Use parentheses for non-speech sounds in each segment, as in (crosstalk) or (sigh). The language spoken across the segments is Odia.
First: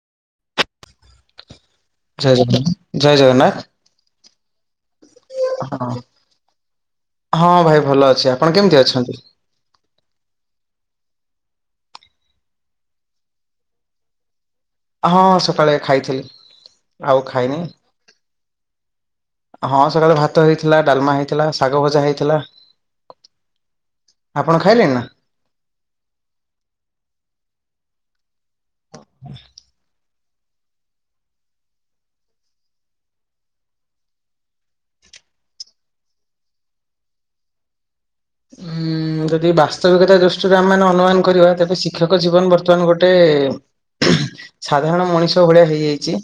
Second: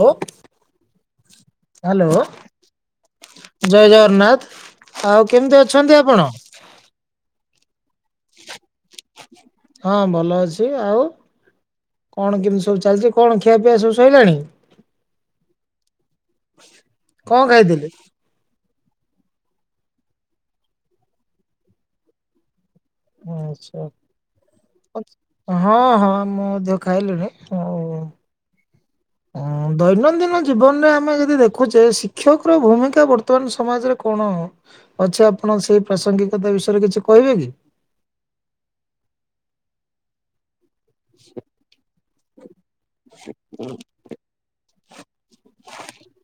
ହଁ ହ୍ୟାଲୋ ଜୟ ଜଗନ୍ନାଥ ଜୟ ଜଗନ୍ନାଥ ଜୟ ଜଗନ୍ନାଥ ଆଉ କେମିତି ହଁ ଅଛନ୍ତି ଆପଣ ହଁ ଭାଇ ଭଲ ଅଛି ଆପଣ କେମିତି ଅଛନ୍ତି? ହଁ ଭଲ ଅଛି ଆଉ କଣ କେମିତି ସବୁ ଚାଲିଛି କଣ ଖିଆ ପିଆ ସବୁ ସରିଲାଣି। ହଁ ସକାଳେ ଖାଇଥିଲି। ଆଉ କଣ ଖାଇନି। କହିଥିଲି ହଁ ସକାଳେ ଭାତ ହେଇଥିଲା ଡାଲମା ହେଇଥିଲା ଶାଗ ଭଜା ହେଇଥିଲା। ଆଛା ଆପଣ ଖାଇଲେଣି ନା? ହଁ ହଁ ମୁଁ ଦେ ଖାଇଲିୁଣି ହ ହଁ ଦୈନନ୍ଦିନ ଜୀବନରେ ଆମେ ଯଦି ଦେଖୁଛେ ଶିକ୍ଷକର ଭୂମିକା ବର୍ତ୍ତମାନ ସମାଜରେ କଣ ଅଛି ଆପଣ ସେଇ ପ୍ରାସଙ୍ଗିକତା ବିଷୟରେ କିଛି କହିବେ କି ଉୁଁ ଯଦି ବାସ୍ତବିକତା ଦୃଷ୍ଟିରୁ ଗ୍ରେ ଅନୁମାନ କରିବା ତେବେ ଶିକ୍ଷକ ଜବନ ବର୍ ବର୍ତ୍ତମାନ ଗୋଟେ ସାଧାରଣ ମଣିଷ ଭଳିଆ ହେଇଯାଇଛି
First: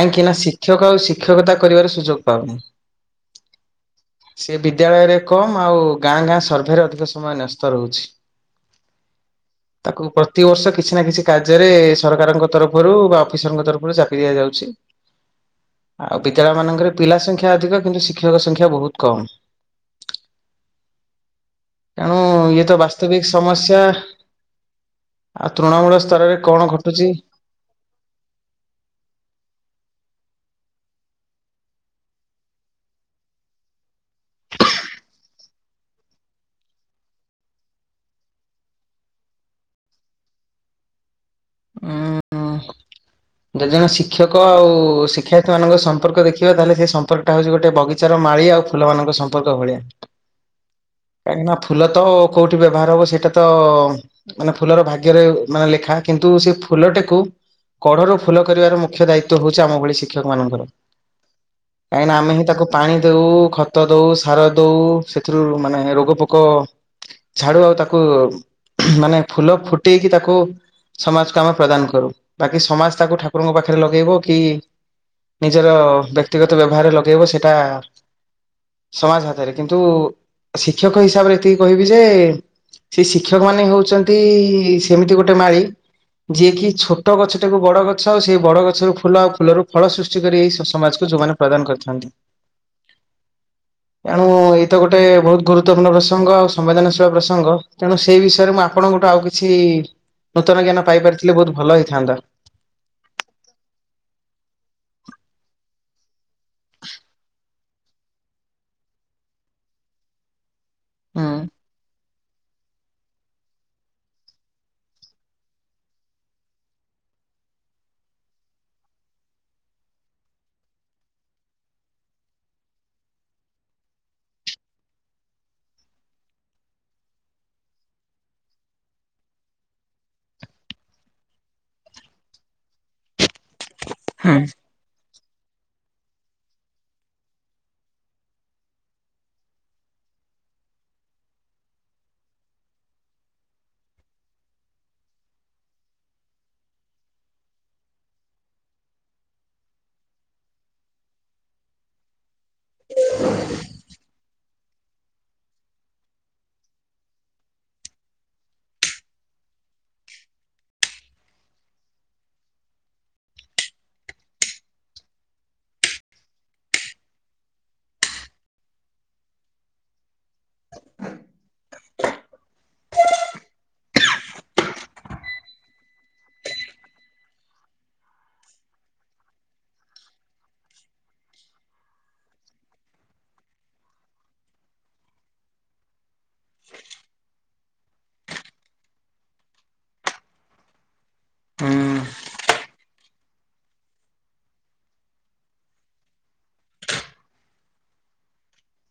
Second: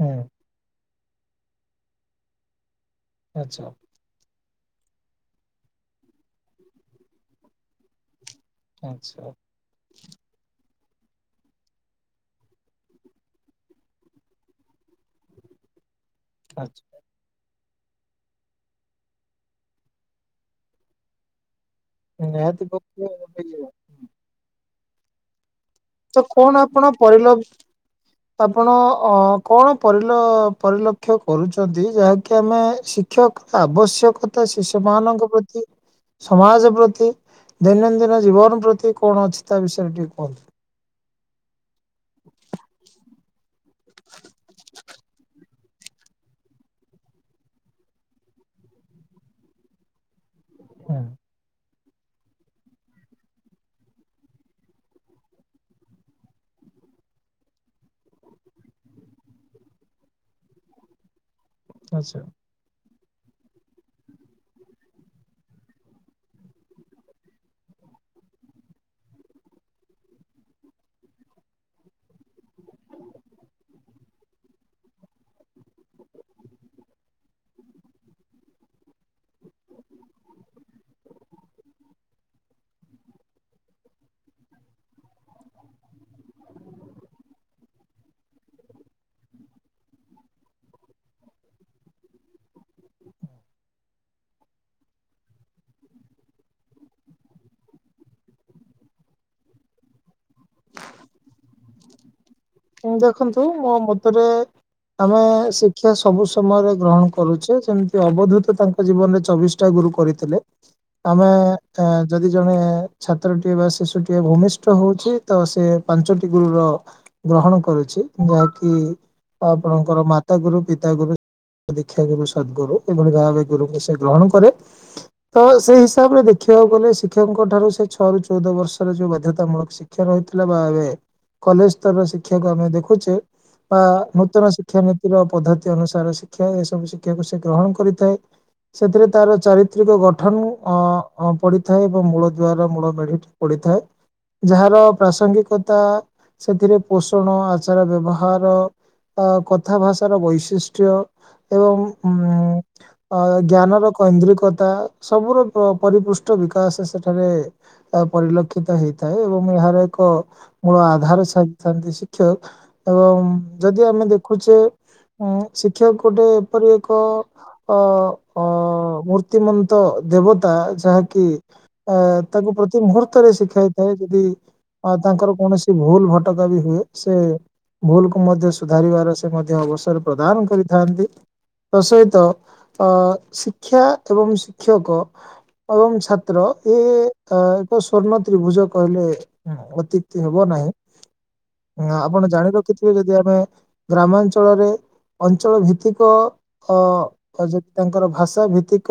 ହୁଁ ନା ଶିକ୍ଷକ ଆଉ ଶ ଶିକ୍ଷକତା କରିବାର ସୁଯୋଗ ପାଉନି ଆଛା ସେ ବିଦ୍ୟାଳୟରେ କମ୍ ଆଉ ଗାଁ ଗାଁ ସର୍ଭେରେ ଅଧିକ ସମୟ ନ୍ୟସ୍ତ ରହୁଛି। ଆଛା ତାକୁ ପ୍ରତିବର୍ଷ କିଛି ନା କିଛି କାର୍ଯ୍ୟରେ ସରକାରଙ୍କ ତରଫରୁ ବା ଅଫିସରଙ୍କ ତରଫରୁ ଚାପି ଦିଆଯାଉଛି ଆଉ ପତାଳା ଆଚ୍ଛା ମାନଙ୍କର ପିଲା ସଂଖ୍ୟା ଅଧିକ କିନ୍ତୁ ଶିକ୍ଷକ ସଂଖ୍ୟା ବହୁତ କମ୍ ତେଣୁ ନିହାତି ଇଏ ତ ପକ୍ଷେ। ବାସ୍ତବିକ ସମସ୍ୟା ଆଛ ତ କଣ ଆପଣ ପରିଲ ଆପଣ ଅ କଣ ପରିଲ ପରିଲକ୍ଷ୍ୟ କରୁଛନ୍ତି ଯାହାକି ଆମେ ଶିକ୍ଷକର ଆବଶ୍ୟକତା ଶିଷ୍ୟ ମାନଙ୍କ ପ୍ରତି ସମାଜ ପ୍ରତି ଦୈନନ୍ଦିନ ଜୀବନ ପ୍ରତି କଣ ଅଛି ତା ବିଷୟରେ ଟିକେ କୁହନ୍ତୁ। ହଁ (unintelligible) ଦୁଇ ଜଣ ଶିକ୍ଷକ ଆଉ ଶିକ୍ଷା ମଙ୍କ ସମ୍ପର୍କ ଦେଖିବା ତାହେଲେ ସେ ସମ୍ପର୍କ ଟା ହଉଛି ଗୋଟେ ବଗିଚାର ମାଳିଆ ଆଉ ଫୁଲମାନଙ୍କ ସମ୍ପର୍କ ଭଳିଆ ହୁଁ କାଇଁନାଥ ଫୁଲ ତ କୋଉଠି ବ୍ୟବହାର ହବ ସେଇଟା ତ ମାନେ ଫୁଲର ଭାଗ୍ୟରେ ମାନେ ଲେଖା କିନ୍ତୁ ସେ ଫୁଲଟାକୁ କଢରୁ ଫୁଲ କରିବାର ମୁଖ୍ୟ ଦାୟିତ୍ଵ ହଉଛି ଆମ ଭଳି ଶିକ୍ଷକ ମାନଙ୍କର କାହିଁକିନା ଆଚ୍ଛା ଆମେ ହିଁ ତାକୁ ପାଣି ଦଉ ଖତ ଦଉ ସାର ଦଉ ସେଥିରୁ ମାନେ ରୋଗ ପୋକ ଝାଡୁ ଆଉ ତାକୁ ମାନେ ଫୁଲ ଫୁଟେଇକି ତାକୁ ସମାଜକୁ ଆମେ ପ୍ରଦାନ କରୁ ବାକି ସମାଜ ତାକୁ ଠାକୁରଙ୍କ ପାଖରେ ଲଗେଇବ କି ନିଜର ବ୍ୟକ୍ତିଗତ ବ୍ୟବହାରରେ ଲଗେଇବ ସେଇଟା ସମାଜ ହାତରେ? କିନ୍ତୁ କିନ୍ତୁ ଶିକ୍ଷକ ହିସାବରେ ଏତିକି କହିବି ଯେ ସେ ଶିକ୍ଷକ ମାନେ ହଉଛନ୍ତି ସେମିତି ଗୋଟେ ମାଳି ଯିଏକି ଛୋ ଛୋଟ ଗଛଟିକୁ ବଡ ଗଛ ଆଉ ସେଇ ବଡ ଗଛରୁ ଫୁଲ ଆଉ ଫୁଲରୁ ଫଳ ସୃଷ୍ଟି କରି ଏଇ ସମାଜକୁ ଯୋଉମାନେ ପ୍ରଦାନ କରିଥାନ୍ତି। ଏଣୁ ଏଇ ତ ଗୋଟେ ବହୁତ ଗୁରୁତ୍ୱପୂର୍ଣ୍ଣ ପ୍ରସଙ୍ଗ ଆଉ ସମ୍ବେଦନଶୀଳ ପ୍ରସଙ୍ଗ ତେଣୁ ସେଇ ବିଷୟରେ ମୁଁ ଆପଣଙ୍କଠୁ ଆଉ କିଛି ନୂତନ ଜ୍ଞାନ ପାଇପାରିଥିଲି ବହୁତ ଭଲ ହେଇ ଥାଆନ୍ତା। ଦେଖନ୍ତୁ ମୋ ମତରେ ଆମେ ଶିକ୍ଷା ସବୁ ସମୟରେ ଗ୍ରହଣ କରୁଚେ ସେମତି ଅବଧୂତ ତାଙ୍କ ଜୀବନରେ ଚବିଶଟା ଗୁରୁ କରିଥିଲେ। ହୁଁ ଆମେଏ ଯଦି ଜଣେ ଛାତ୍ରଟିଏ ବା ଶିଶୁଟିଏ ଭୂମିଷ୍ଠ ହଉଛି ତ ସେ ପାଞ୍ଚଟି ଗୁରୁର ଗ୍ରହଣ କରୁଛି ଯାହାକି ଆପଣଙ୍କର ମାତା ଗୁରୁ ପିତା ଗୁରୁ ଦୀକ୍ଷା ଗୁରୁ ସଦଗୁରୁ ଏଭଳି ଭାବେ ଗୁରୁଙ୍କୁ ସେ ଗ୍ରହଣ କରେ ତ ସେଇ ହିସାବରେ ଦେଖିବାକୁ ଗଲେ ଶିକ୍ଷକଙ୍କ ଠାରୁ ସେ ଛଅ ରୁ ଚଉଦ ବର୍ଷର ଯୋଉ ବାଧ୍ୟତାମୂଳକ ଶିକ୍ଷା ରହିଥିଲା ବା ଏବେ କଲେଜ ତ ଶିକ୍ଷାକ ଆମେ ଦେଖୁଛେ ବା ହୁଁ ନୂତନ ଶିକ୍ଷାନୀତି ର ପଦ୍ଧତି ଅନୁସାରେ ଶିକ୍ଷା ଏସବୁ ଶିକ୍ଷାକୁ ସେ ଗ୍ରହଣ କରିଥାଏ। ସେଥିରେ ତାର ଚାରିତ୍ରିକ ଗଠନ ଅ ପଡିଥାଏ ଏବଂ ମୂଳ ଦୂଆର ମୂଳ ମେଢି ପଡିଥାଏ ଯାହାର ପ୍ରାସଙ୍ଗିକତା ସେଥିରେ ପୋଷଣ ଆଚାର ବ୍ୟବହାର ବା କଥା ଭାଷାର ବୈଶିଷ୍ଟ୍ୟ ଏବଂ ଉ ଅ ଜ୍ଞାନର କୈନ୍ଦ୍ରିକ ସବୁର ପରିପୃଷ୍ଟ ବିକାଶ ସେଠାରେ ପରିଲକ୍ଷିତ ହେଇଥାଏ ଏବଂ ଏହାର ଏକ ମୂଳ ଆଧାର ଥାନ୍ତି ଶିକ୍ଷକ ଏବଂ ଯଦି ଆମେ ଦେଖୁଛେ ଉ ଶିକ୍ଷକ ଗୋଟେ ଏପରି ଏକ ଅ ଅ ମୂର୍ତ୍ତିମନ୍ତ ଦେବ ତା ଯାହାକି ଆ ତାକୁ ପ୍ରତି ମୁହୂର୍ତ୍ତ ରେ ଶିଖାଇଥାଏ ଯଦି ତାଙ୍କର କୌଣସି ଭୁଲ କଟକ ବି ହୁଏ ସେ ଭୁଲକୁ ମଧ୍ୟ ସୁଧାରିବାର ସେ ମଧ୍ୟ ଅବସର ପ୍ରଦାନ କରିଥାନ୍ତି। ତା ସହିତ ଅ ଶିକ୍ଷା ଏବଂ ଶିକ୍ଷକ ଏବଂ ଛା ତ୍ର ଏ ସ୍ଵର୍ଣ୍ଣ ତ୍ରିଭୁଜ କହିଲେ ଅତ୍ୟୁକ୍ତି ହେବ ନାହିଁ। ହଁ ଆପଣ ଜାଣୀ ରଖି ଯଦି ଆମେ ଗ୍ରାମାଞ୍ଚଳରେ ଅଞ୍ଚଳ ଭିତ୍ତିକ ଅ ଯଦି ତାଙ୍କର ଭାଷା ଭିତ୍ତିକ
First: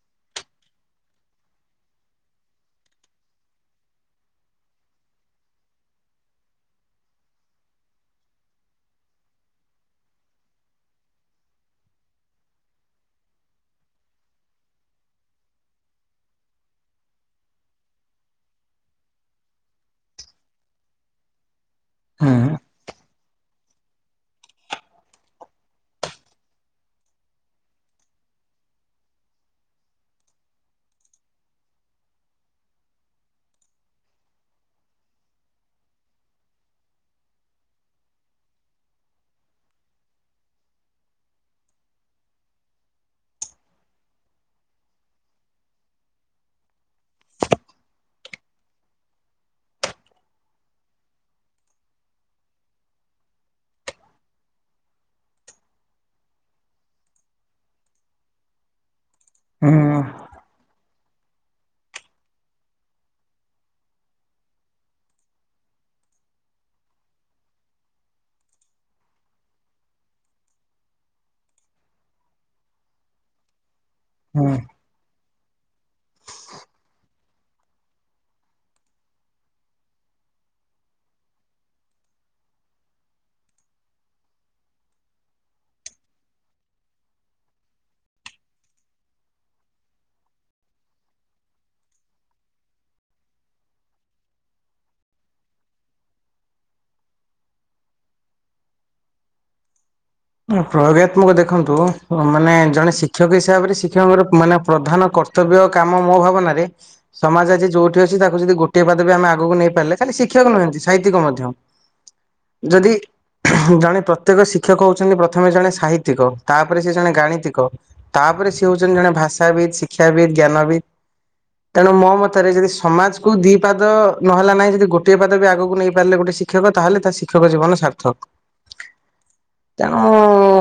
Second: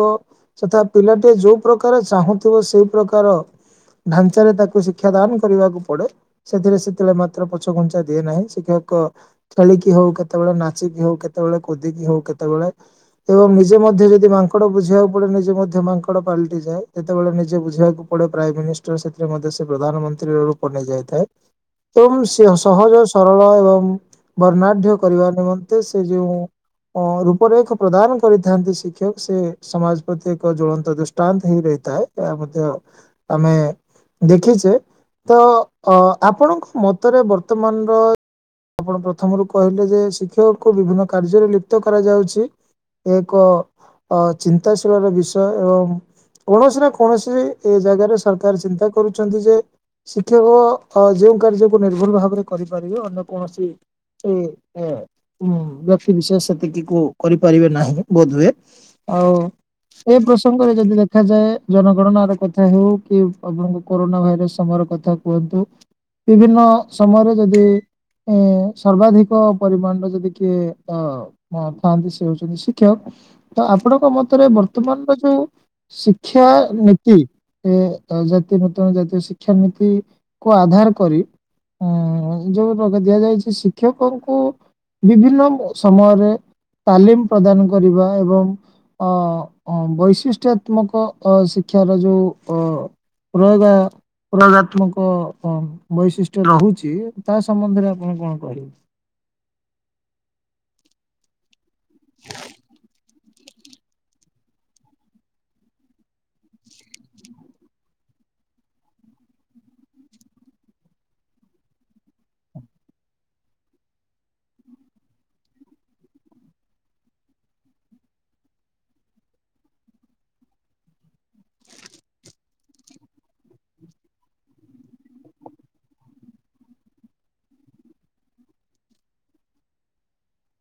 ତଥା ପିଲାଟିଏ ଯୋଉ ପ୍ରକାର ଚାହୁଁଥିବ ସେଇ ପ୍ରକାର ଢାଞ୍ଚାରେ ତାକୁ ଶିକ୍ଷା ଦାନ କରିବାକୁ ପଡେ ସେଥିରେ ସେତେବେଳେ ମାତ୍ର ପଛଘୁଞ୍ଚା ଦିଏ ନାହିଁ ଶିକ୍ଷକ ଖେଳିକି ହଉ କେତେବେଳେ ନାଚିକି ହଉ କେତେବେଳେ କୁଦିକି ହଉ କେତେବେଳେ ଏବଂ ନିଜେ ମଧ୍ୟ ଯଦି ମାଙ୍କଡ ବୁଝିବାକୁ ପଡେ ନିଜେ ମଧ୍ୟ ମାଙ୍କଡ ପାଲଟି ଯାଏ ଯେତେବେଳେ ନିଜେ ବୁଝିବାକୁ ପଡେ ପ୍ରାଇମ ମିନିଷ୍ଟର ସେଥିରେ ମଧ୍ୟ ସେ ପ୍ରଧାନମନ୍ତ୍ରୀ ରୂପ ନେଇଯାଇଥାଏ। ହୁଁ ତୁମସ୍ୟ ସହଜ ସରଳ ଏବଂ ବର୍ଣ୍ଣାଢ୍ୟ କରିବା ନିମନ୍ତେ ସେ ଯୋଉଁ ରୂପରେଖ ପ୍ରଦାନ କରିଥାନ୍ତି ଶିକ୍ଷକ ସେ ସମାଜ ପ୍ରତି ଏକ ଜ୍ଵଳନ୍ତ ଦୃଷ୍ଟାନ୍ତ ହେଇ ରହିଥାଏ ଏହା ମଧ୍ୟ ଆମେ ଦେଖିଛେ ତ ଅ ଆପଣଙ୍କ ମତରେ ବର୍ତ୍ତମାନର ଆପଣ ପ୍ରଥମରୁ କହିଲେ ଯେ ଶିକ୍ଷକକୁ ବିଭିନ୍ନ କାର୍ଯ୍ୟରେ ଲିପ୍ତ କରାଯାଉଛି ଏକ ଚିନ୍ତାଶୀଳର ବିଷୟ ଏବଂ କୌଣସି ନା କୌଣସି ଏ ଜାଗାରେ ସରକାର ଚିନ୍ତା କରୁଛନ୍ତି ଯେ ଶିକ୍ଷକ ହଁ ଯେଉଁ କାର୍ଯ୍ୟକୁ ନିର୍ଭର ଭାବରେ କରିପାରିବେ ଅନ୍ୟ କୌଣସି ସେ ବ୍ୟକ୍ତି ବିଶେଷ ସେତିକି କ କରିପାରିବେ ନାହିଁ ବୋଧହୁଏ। ଆଉ ହୁଁ ଏ ପ୍ରସଙ୍ଗରେ ଯଦି ଦେଖ ଦେଖାଯାଏ ଜନଗଣନା ର କଥା ହଉ କି ଆପଣଙ୍କ କରୋନା ଭାଇରସ ସମୟର କଥା କୁହନ୍ତୁ। ବିଭିନ୍ନ ସମୟରେ ଯଦି ଏ ସର୍ବାଧିକ ପରିମାଣରେ ଯଦି କିଏ ଅ ଥାଆନ୍ତି ସେ ହଉଛନ୍ତି ଶିକ୍ଷକ ତ ଆପଣଙ୍କ ମତରେ ହୁଁ। ବର୍ତ୍ତମାନର ଯୋଉ ଶିକ୍ଷାାନୀତି ଏ ଜାତି ଗତ ଜାତୀୟ ଶିକ୍ଷାନୀତି କୁ ଆଧାର କରି ଯୋଉ ଦିଆଯାଇଛି ଶିକ୍ଷକଙ୍କୁ ବିଭିନ୍ନ ସମୟରେ ତାଲିମ ପ୍ରଦାନ କରିବା ଏବଂ ବୈଶିଷ୍ଟ୍ୟାତ୍ମକ ଶିକ୍ଷାର ଯେଉଁ ପ୍ରୟୋଗା ପ୍ରୟୋଗାତ୍ମକ ବୈଶିଷ୍ଟ୍ୟ ରହୁଛି ତା ସମ୍ବନ୍ଧରେ ଆପଣ କଣ କହିବେ ପ୍ରୟୋଗାତ୍ମକ ଦେଖନ୍ତୁ। ତୁ ମାନେ ଜଣେ ଶି ଶିକ୍ଷକ ହିସାବରେ ଶିକ୍ଷକଙ୍କର ମାନେ ପ୍ରଧାନ କର୍ତ୍ତବ୍ୟ କାମ ମୋ ଭାବନାରେ ସମାଜ ଆଜି ଯୋଉଠି ଅଛି ତାକୁ ଯଦି ଗୋଟିଏ ପାଦବ ଆମେ ଆ ପ୍ରଥମେ ଜଣେ ସାହିତ୍ୟିକ ତାପରେ ସେ ଜଣେ ଗାଣିତିକ ତାପରେ ସେ ହଉଛନ୍ତି ଜଣେ ଭାଷାବିତ୍, ଶିକ୍ଷାବିତ୍, ଜ୍ଞାନବିତ୍ ତେଣୁ ମୋ ମତରେ ଯଦି ସମାଜକୁ ଦି ପାଦ ନହେଲା ନାହିଁ ଯଦି ଗୋଟିଏ ପାଦ ବି ଆଗକୁ ନେଇପାରିଲେ ଗୋଟେ ଶିକ୍ଷକ ତାହେଲେ ତା ଶିକ୍ଷକ ଜୀବନ ସାର୍ଥକ। ତେଣୁ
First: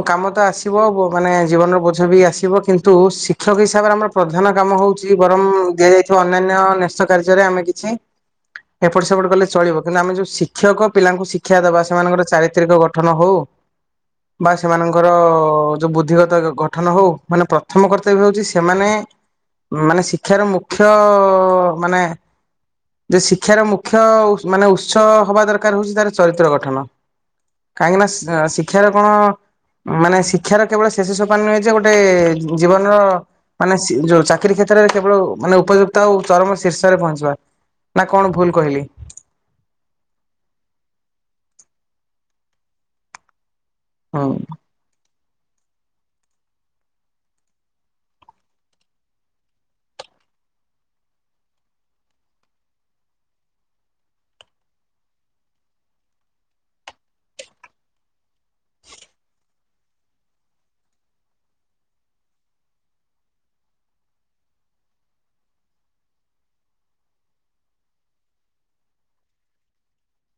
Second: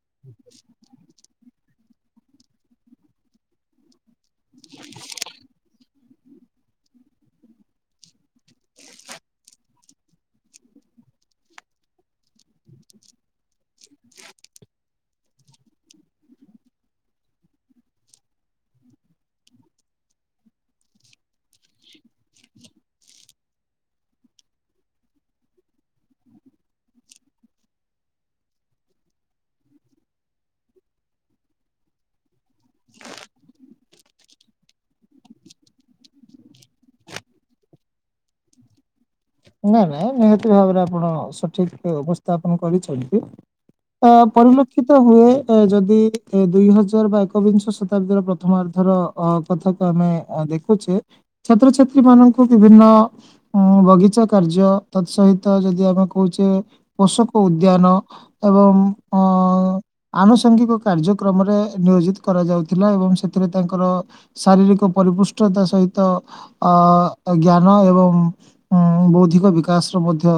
କାମ ତ ଆସିବ ମାନେ ଜୀବନର ବୋଝ ବି ଆସିବ କିନ୍ତୁ ଶିକ୍ଷକ ହିସାବରେ ଆମର ପ୍ରଧାନ କାମ ହଉଛି ବରଂ ଦିଆଯାଇଥିବା ଅନ୍ୟାନ୍ୟ ନ୍ୟସ୍ତ କାର୍ଯ୍ୟରେ ଆମେ କିଛି ଏପଟ ସେପଟ କଲେ ଚଳିବ କିନ୍ତୁ ଆମେ ଯୋଉ ଶିକ୍ଷକ ପିଲାଙ୍କୁ ଶିକ୍ଷା ଦବା ସେମାନଙ୍କର ଚାରିତ୍ରିକ ଗଠନ ହଉ। ବା ସେମାନଙ୍କର ଯୋଉ ବୁଦ୍ଧିଗତ ଗଠନ ହଉ ମାନେ ପ୍ରଥମ କର୍ତ୍ତବ୍ୟ ହଉଛି ସେମାନେ ମାନେ ଶିକ୍ଷାର ମୁଖ୍ୟ ମାନେ ଯେ ଶିକ୍ଷାର ମୁଖ୍ୟ ମାନେ ଉତ୍ସ ହବା ଦରକାର ହଉଛି ତାର ଚରିତ୍ର ଗଠନ କାହିଁକି ନା ଶିକ୍ଷାର କଣ ମାନେ ଶିକ୍ଷାର କେବଳ ଶେଷ ସୋପାନ ନୁହେଁ ଯେ ଗୋଟେ ଜୀବନର ମାନେ ଯୋଉ ଚାକିରୀ କ୍ଷେତ୍ରରେ କେବଳ ମାନେ ଉପଯୁକ୍ତ ଆଉ ଚରମ ଶୀର୍ଷରେ ପହଞ୍ଚିବା ନା କଣ ଭୁଲ କହିଲି। ନାଇଁ ନାଇଁ ନିହାତି ଭାବରେ ଆପଣ ସଠିକ ଉପସ୍ଥାପନ କରିଛନ୍ତି। ଅ ହୁଁ ପରିଲକ୍ଷିତ ହୁଏ ଯଦି ଦୁଇ ହଜାର ବା ଏକବିଂଶ ଶତାବ୍ଦୀର ପ୍ରଥମାର୍ଦ୍ଧର କଥାକୁ ଆମେ ଦେଖୁଛେ ଛାତ୍ରଛାତ୍ରୀ ମାନଙ୍କୁ ବିଭିନ୍ନ ବଗିଚା କାର୍ଯ୍ୟ ତତ୍ ସହିତ ଯଦି ଆମେ କହୁଛେ ପୋଷକ ଉଦ୍ୟାନ ଏବଂ ଆନୁଷଙ୍ଗିକ କାର୍ଯ୍ୟକ୍ରମରେ ନିୟୋଜିତ କରାଯାଉଥିଲା ଏବଂ ସେଥିରେ ତାଙ୍କର ଶାରୀରିକ ପରିପୃଷ୍ଟତା ସହିତ ଜ୍ଞାନ ଏବଂ ବହୁତ ଅଧିକ ବିକାଶର ମଧ୍ୟ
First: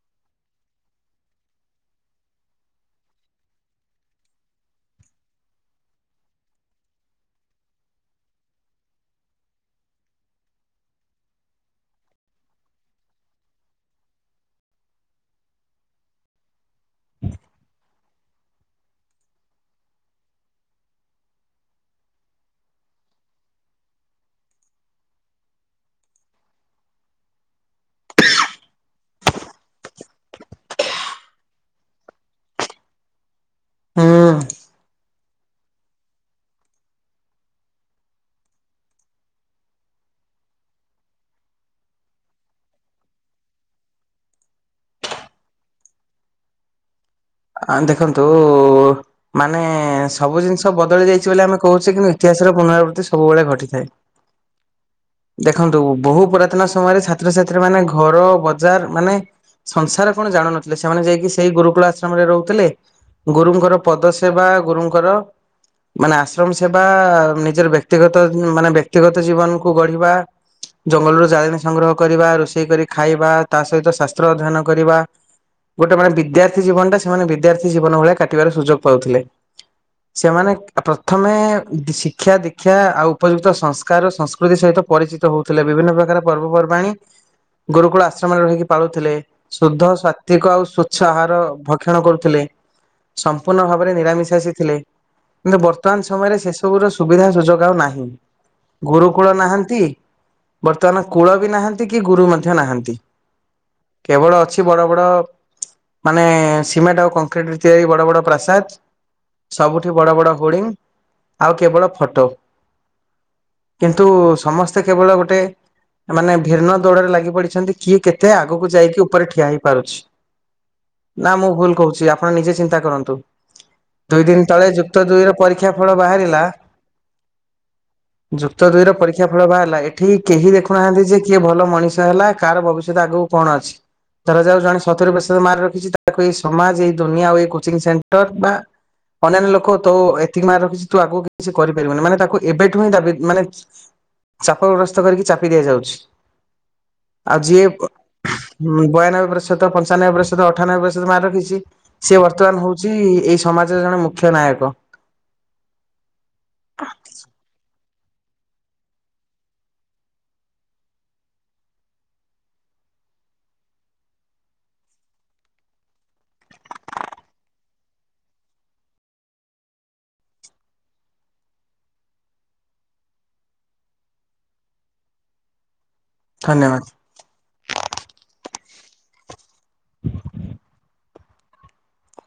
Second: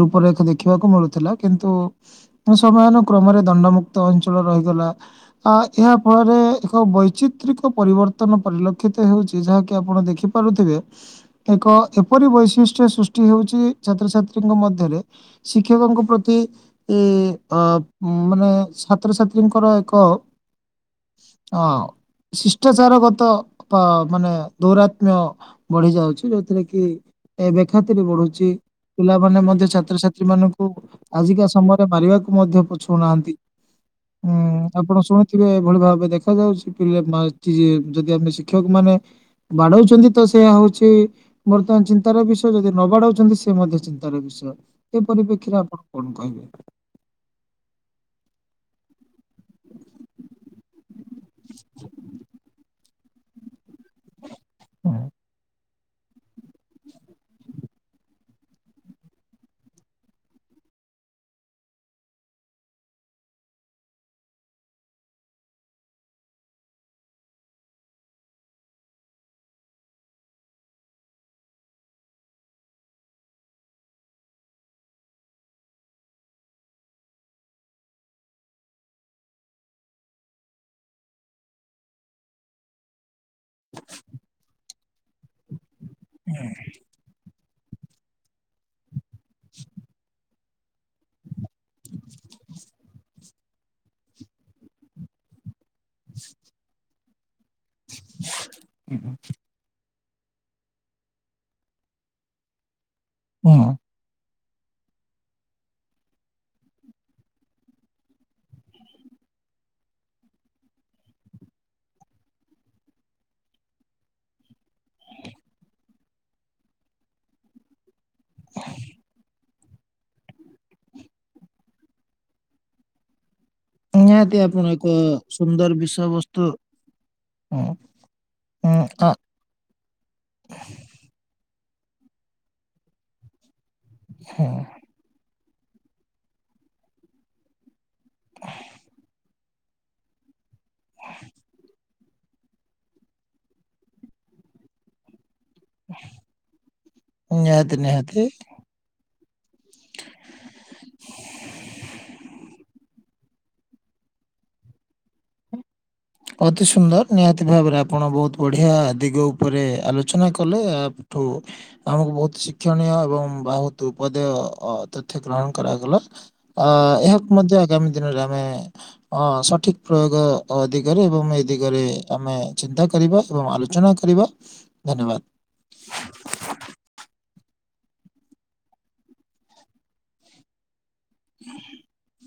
ରୂପରେଖ ଦେଖିବାକୁ ମିଳୁଥିଲା କିନ୍ତୁ ସମୟାନୁ କ୍ରମରେ ଦଣ୍ଡମୁକ୍ତ ଅଞ୍ଚଳ ରହିଗଲା ଆ ଏହା ଫଳରେ ଏକ ବୈଚିତ୍ରିକ ପରିବର୍ତ୍ତନ ପରିଲକ୍ଷିତ ହେଉଛି ଯାହାକି ଆପଣ ଦେଖିପାରୁଥିବେ ଏକ ଏପରି ବୈଶିଷ୍ଟ୍ୟ ସୃ ହେଉଛି ଛାତ୍ରଛାତ୍ରୀଙ୍କ ମଧ୍ୟରେ ଶିକ୍ଷକଙ୍କ ପ୍ରତି ଏ ମାନେ ଛାତ୍ରଛାତ୍ରୀଙ୍କର ଏକ ଅ ଶିଷ୍ଟାଚାର ଗତ ମାନେ ଦୌରାତ୍ମ୍ୟ ବଢି ଯାଉଛି ଯୋଉଥିରେ କି ଏବେ କି? ଖାତିର୍ ବଢୁଛି ପିଲାମାନୋନ ମଧ୍ୟ ଛାତ୍ରଛାତ୍ରୀ ମାନଙ୍କୁ ଆଜିକା ସମୟରେ ମାରିବାକୁ ମଧ୍ୟ ପଛଉନାହାନ୍ତି। ହୁଁ ହଁ ଆପଣ ଶୁଣିଥିବେ ଏଭଳି ଭାବେ ଦେଖା ଯାଉଛି ପିଲା ଯଦି ଆମେ ଶିକ୍ଷକ ମାନେ ବାଡଉଛନ୍ତି ତ ସେଇୟା ହଉଛି ବର୍ତ୍ତମାନ ଚିନ୍ତାର ବିଷୟ। ଯଦି ନବାଢାଉଛନ୍ତି ସେ ମଧ୍ୟ ଚିନ୍ତାର ବିଷୟ ଏ ପରିପ୍ରେକ୍ଷୀରେ ଆପଣ କଣ କହିବେ? ଆ ଦେଖନ୍ତୁ ମାନେ ସବୁ ଜିନିଷ ବ ବଦଳି ଯାଇଛି ବୋଲି ଆମେ କହୁଛେ କିନ୍ତୁ ଇତିହାସର ପନରାବୃତ୍ତି ସବୁବେଳେ ଘଟିଥାଏ। ହୁଁ, ଦେଖନ୍ତୁ ବହୁ ପୁରାତନ ସମୟରେ ଛାତ୍ରଛାତ୍ରୀ ମାନେ ଘର ବଜାର ମାନେ ସଂସାର କଣ ଜାଣୁନଥିଲେ ସେମାନେ ଯାଇକି ସେଇ ଗୁରୁକୁଳ ଆଶ୍ରମରେ ରହୁଥିଲେ ଗୁରୁଙ୍କର ପଦ ସେବା ଗୁରୁଙ୍କର ମାନେ ଆଶ୍ରମ ସେବା ନିଜର ବ୍ୟକ୍ତିଗତ ମାନେ ବ୍ୟକ୍ତିଗତ ଜୀବନ। କୁ ଗଢିବା ଜଙ୍ଗଲରୁ ଜାଳେଣୀ ସଂଗ୍ରହ କରିବା ରୋଷେଇ କରି ଖାଇବା ତା ସହିତ ଶାସ୍ତ୍ର ଅଧ୍ୟୟନ କରିବା ଗୋଟେ ମାନେ ବିଦ୍ୟାର୍ଥୀ ଜୀବନଟା ସେମାନେ ବିଦ୍ୟାର୍ଥୀ ଜୀବନ ଭଳିଆ କାଟିବାର ସୁଯୋଗ ପାଉଥିଲେ ସେମାନେ ପ୍ରଥମେ ଶିକ୍ଷା ଦୀକ୍ଷା ଆଉ। ଉପଯୁକ୍ତ ସଂସ୍କାର ଓ ସଂ ସହିତ ପରିଚିତ ହଉଥିଲେ ବିଭିନ୍ନ ପ୍ରକାର ପର୍ବପର୍ବାଣୀ ଗୁରୁକୁଳ ଆଶ୍ରମରେ ରହିକି ପାଳୁଥିଲେ ଶୁଦ୍ଧ ସାତ୍ଵିକ ଆଉ ସ୍ଵଚ୍ଛ ଆହାର ଭକ୍ଷଣ କରୁଥିଲେ ସମ୍ପୂର୍ଣ୍ଣ ଭାବରେ ନିରାମିଷାସି ଥିଲେ କିନ୍ତୁ ବର୍ତ୍ତମାନ ସମୟରେ ସେସବୁ ର ସୁବିଧା ସୁଯୋଗ ଆଉ ନାହିଁ ହୁଁ ନ୍ତି ବର୍ତ୍ତମାନ କୂଳ ବି ନାହାନ୍ତି କି ଗୁରୁ ମଧ୍ୟ ନାହାନ୍ତି। ହଁ କେବଳ ଅଛି ବଡ଼ ବଡ଼ ମାନେ ସିମେଣ୍ଟ ଆଉ କଂକ୍ରିଟରେ ତିଆରି ବଡ଼ ବଡ଼ ପ୍ରାସାଦ ସବୁଠି ବଡ଼ ବଡ଼ ହୋଡିଙ୍ଗ ଆଉ କେବଳ ଫଟୋ କିନ୍ତୁ ସମସ୍ତେ କେବଳ ଗୋଟେ ମାନେ ଭିନ୍ନ ଦୋଡରେ ଲାଗି ପଡିଛନ୍ତି କିଏ କେତେ ଆଗକୁ ଯାଇକି ଉପରେ ଠିଆ ହେଇ ପାରୁଛି ନା ମୁଁ ଭୁଲ କହୁଛି ଆପଣ ନିଜେ ଚିନ୍ତା କରନ୍ତୁ। ଦୁଇ ଦିନ ନିହାତି ତଳେ ଆପଣ ଏକ ଯୁକ୍ତ ଦୁଇର ପରୀକ୍ଷା ସୁନ୍ଦର ଫଳ ବିଷୟ ବାହାରିଲା ବସ୍ତୁ ହଁ। ଯୁକ୍ତ ଦୁଇ ର ପରୀକ୍ଷା ଫଳ ବାହାରିଲା ଏଠି କେହି ଦେଖୁନାହାନ୍ତି ଯେ କିଏ ଭଲ ମଣିଷ ହେଲା କାହାର ଭବିଷ୍ୟତ ଆଗକୁ କଣ ଅଛି। ଧରାଯାଉ ଜଣେ ସତୁରି ପ ମାର୍କ ରଖିଛି ତାକୁ ଏଇ ସମାଜ ଏଇ ଦୁନିଆ ଆଉ ଏଇ କୋଚିଂ ସେଣ୍ଟର ବା ଅନ୍ୟାନ୍ୟ ଲୋକ ତ ତିକି ମାର୍କ ରଖିଛି ତୁ ଆଗକୁ କିଛି କରିପିବୁନି ମାନେ ତାକୁ ଏବେଠୁ ହଁ ଦାବି ମାନେ ଚାପ ଗ୍ରସ୍ତ କରିକି ଚାପ ଦିଆଯାଉଛି ଆଉ ଯିଏ ନିହାତି ନିହାତି ବୟାନବେ ପ୍ରତିଶତ ପଞ୍ଚାନବେ ପ୍ରତିଶତ ଅଠାନବେ ପ୍ରତିଶତ ମାର୍କ ରଖିଛି ସିଏ ବର୍ତ୍ତମାନ ହଉଛି ଏଇ ସମାଜର ଜଣେ ମୁଖ୍ୟ ନାୟକ। ଅତି ସୁନ୍ଦର ନିହାତି ଭାବରେ ଆପ ଆପଣ ବହୁତ ବଢିଆ ଦିଗ ଉପରେ ଆଲୋଚନା କଲେ ଏହାଠୁ ଆମକୁ ବହୁତ ଶିକ୍ଷଣୀୟ ଏବଂ ବହୁତ ଉଦ୍ବଦୟ ତଥ୍ୟ ଗ୍ରହଣ କରାଗଲା ଆ ଏହାକୁ ମଧ୍ୟ ଆଗାମୀ ଦିନରେ ଆମେ ଅ ସଠିକ ପ୍ରୟୋଗ ଦି ଦରେ ଏବଂ ଏ ଦିଗରେ ଆମେ ଚିନ୍ତା କରିବା ଏବଂ ଆଲୋଚନା କରିବା ଧନ୍ୟବାଦ। ଧନ୍ୟବାଦ। (inaudible) (inaudible)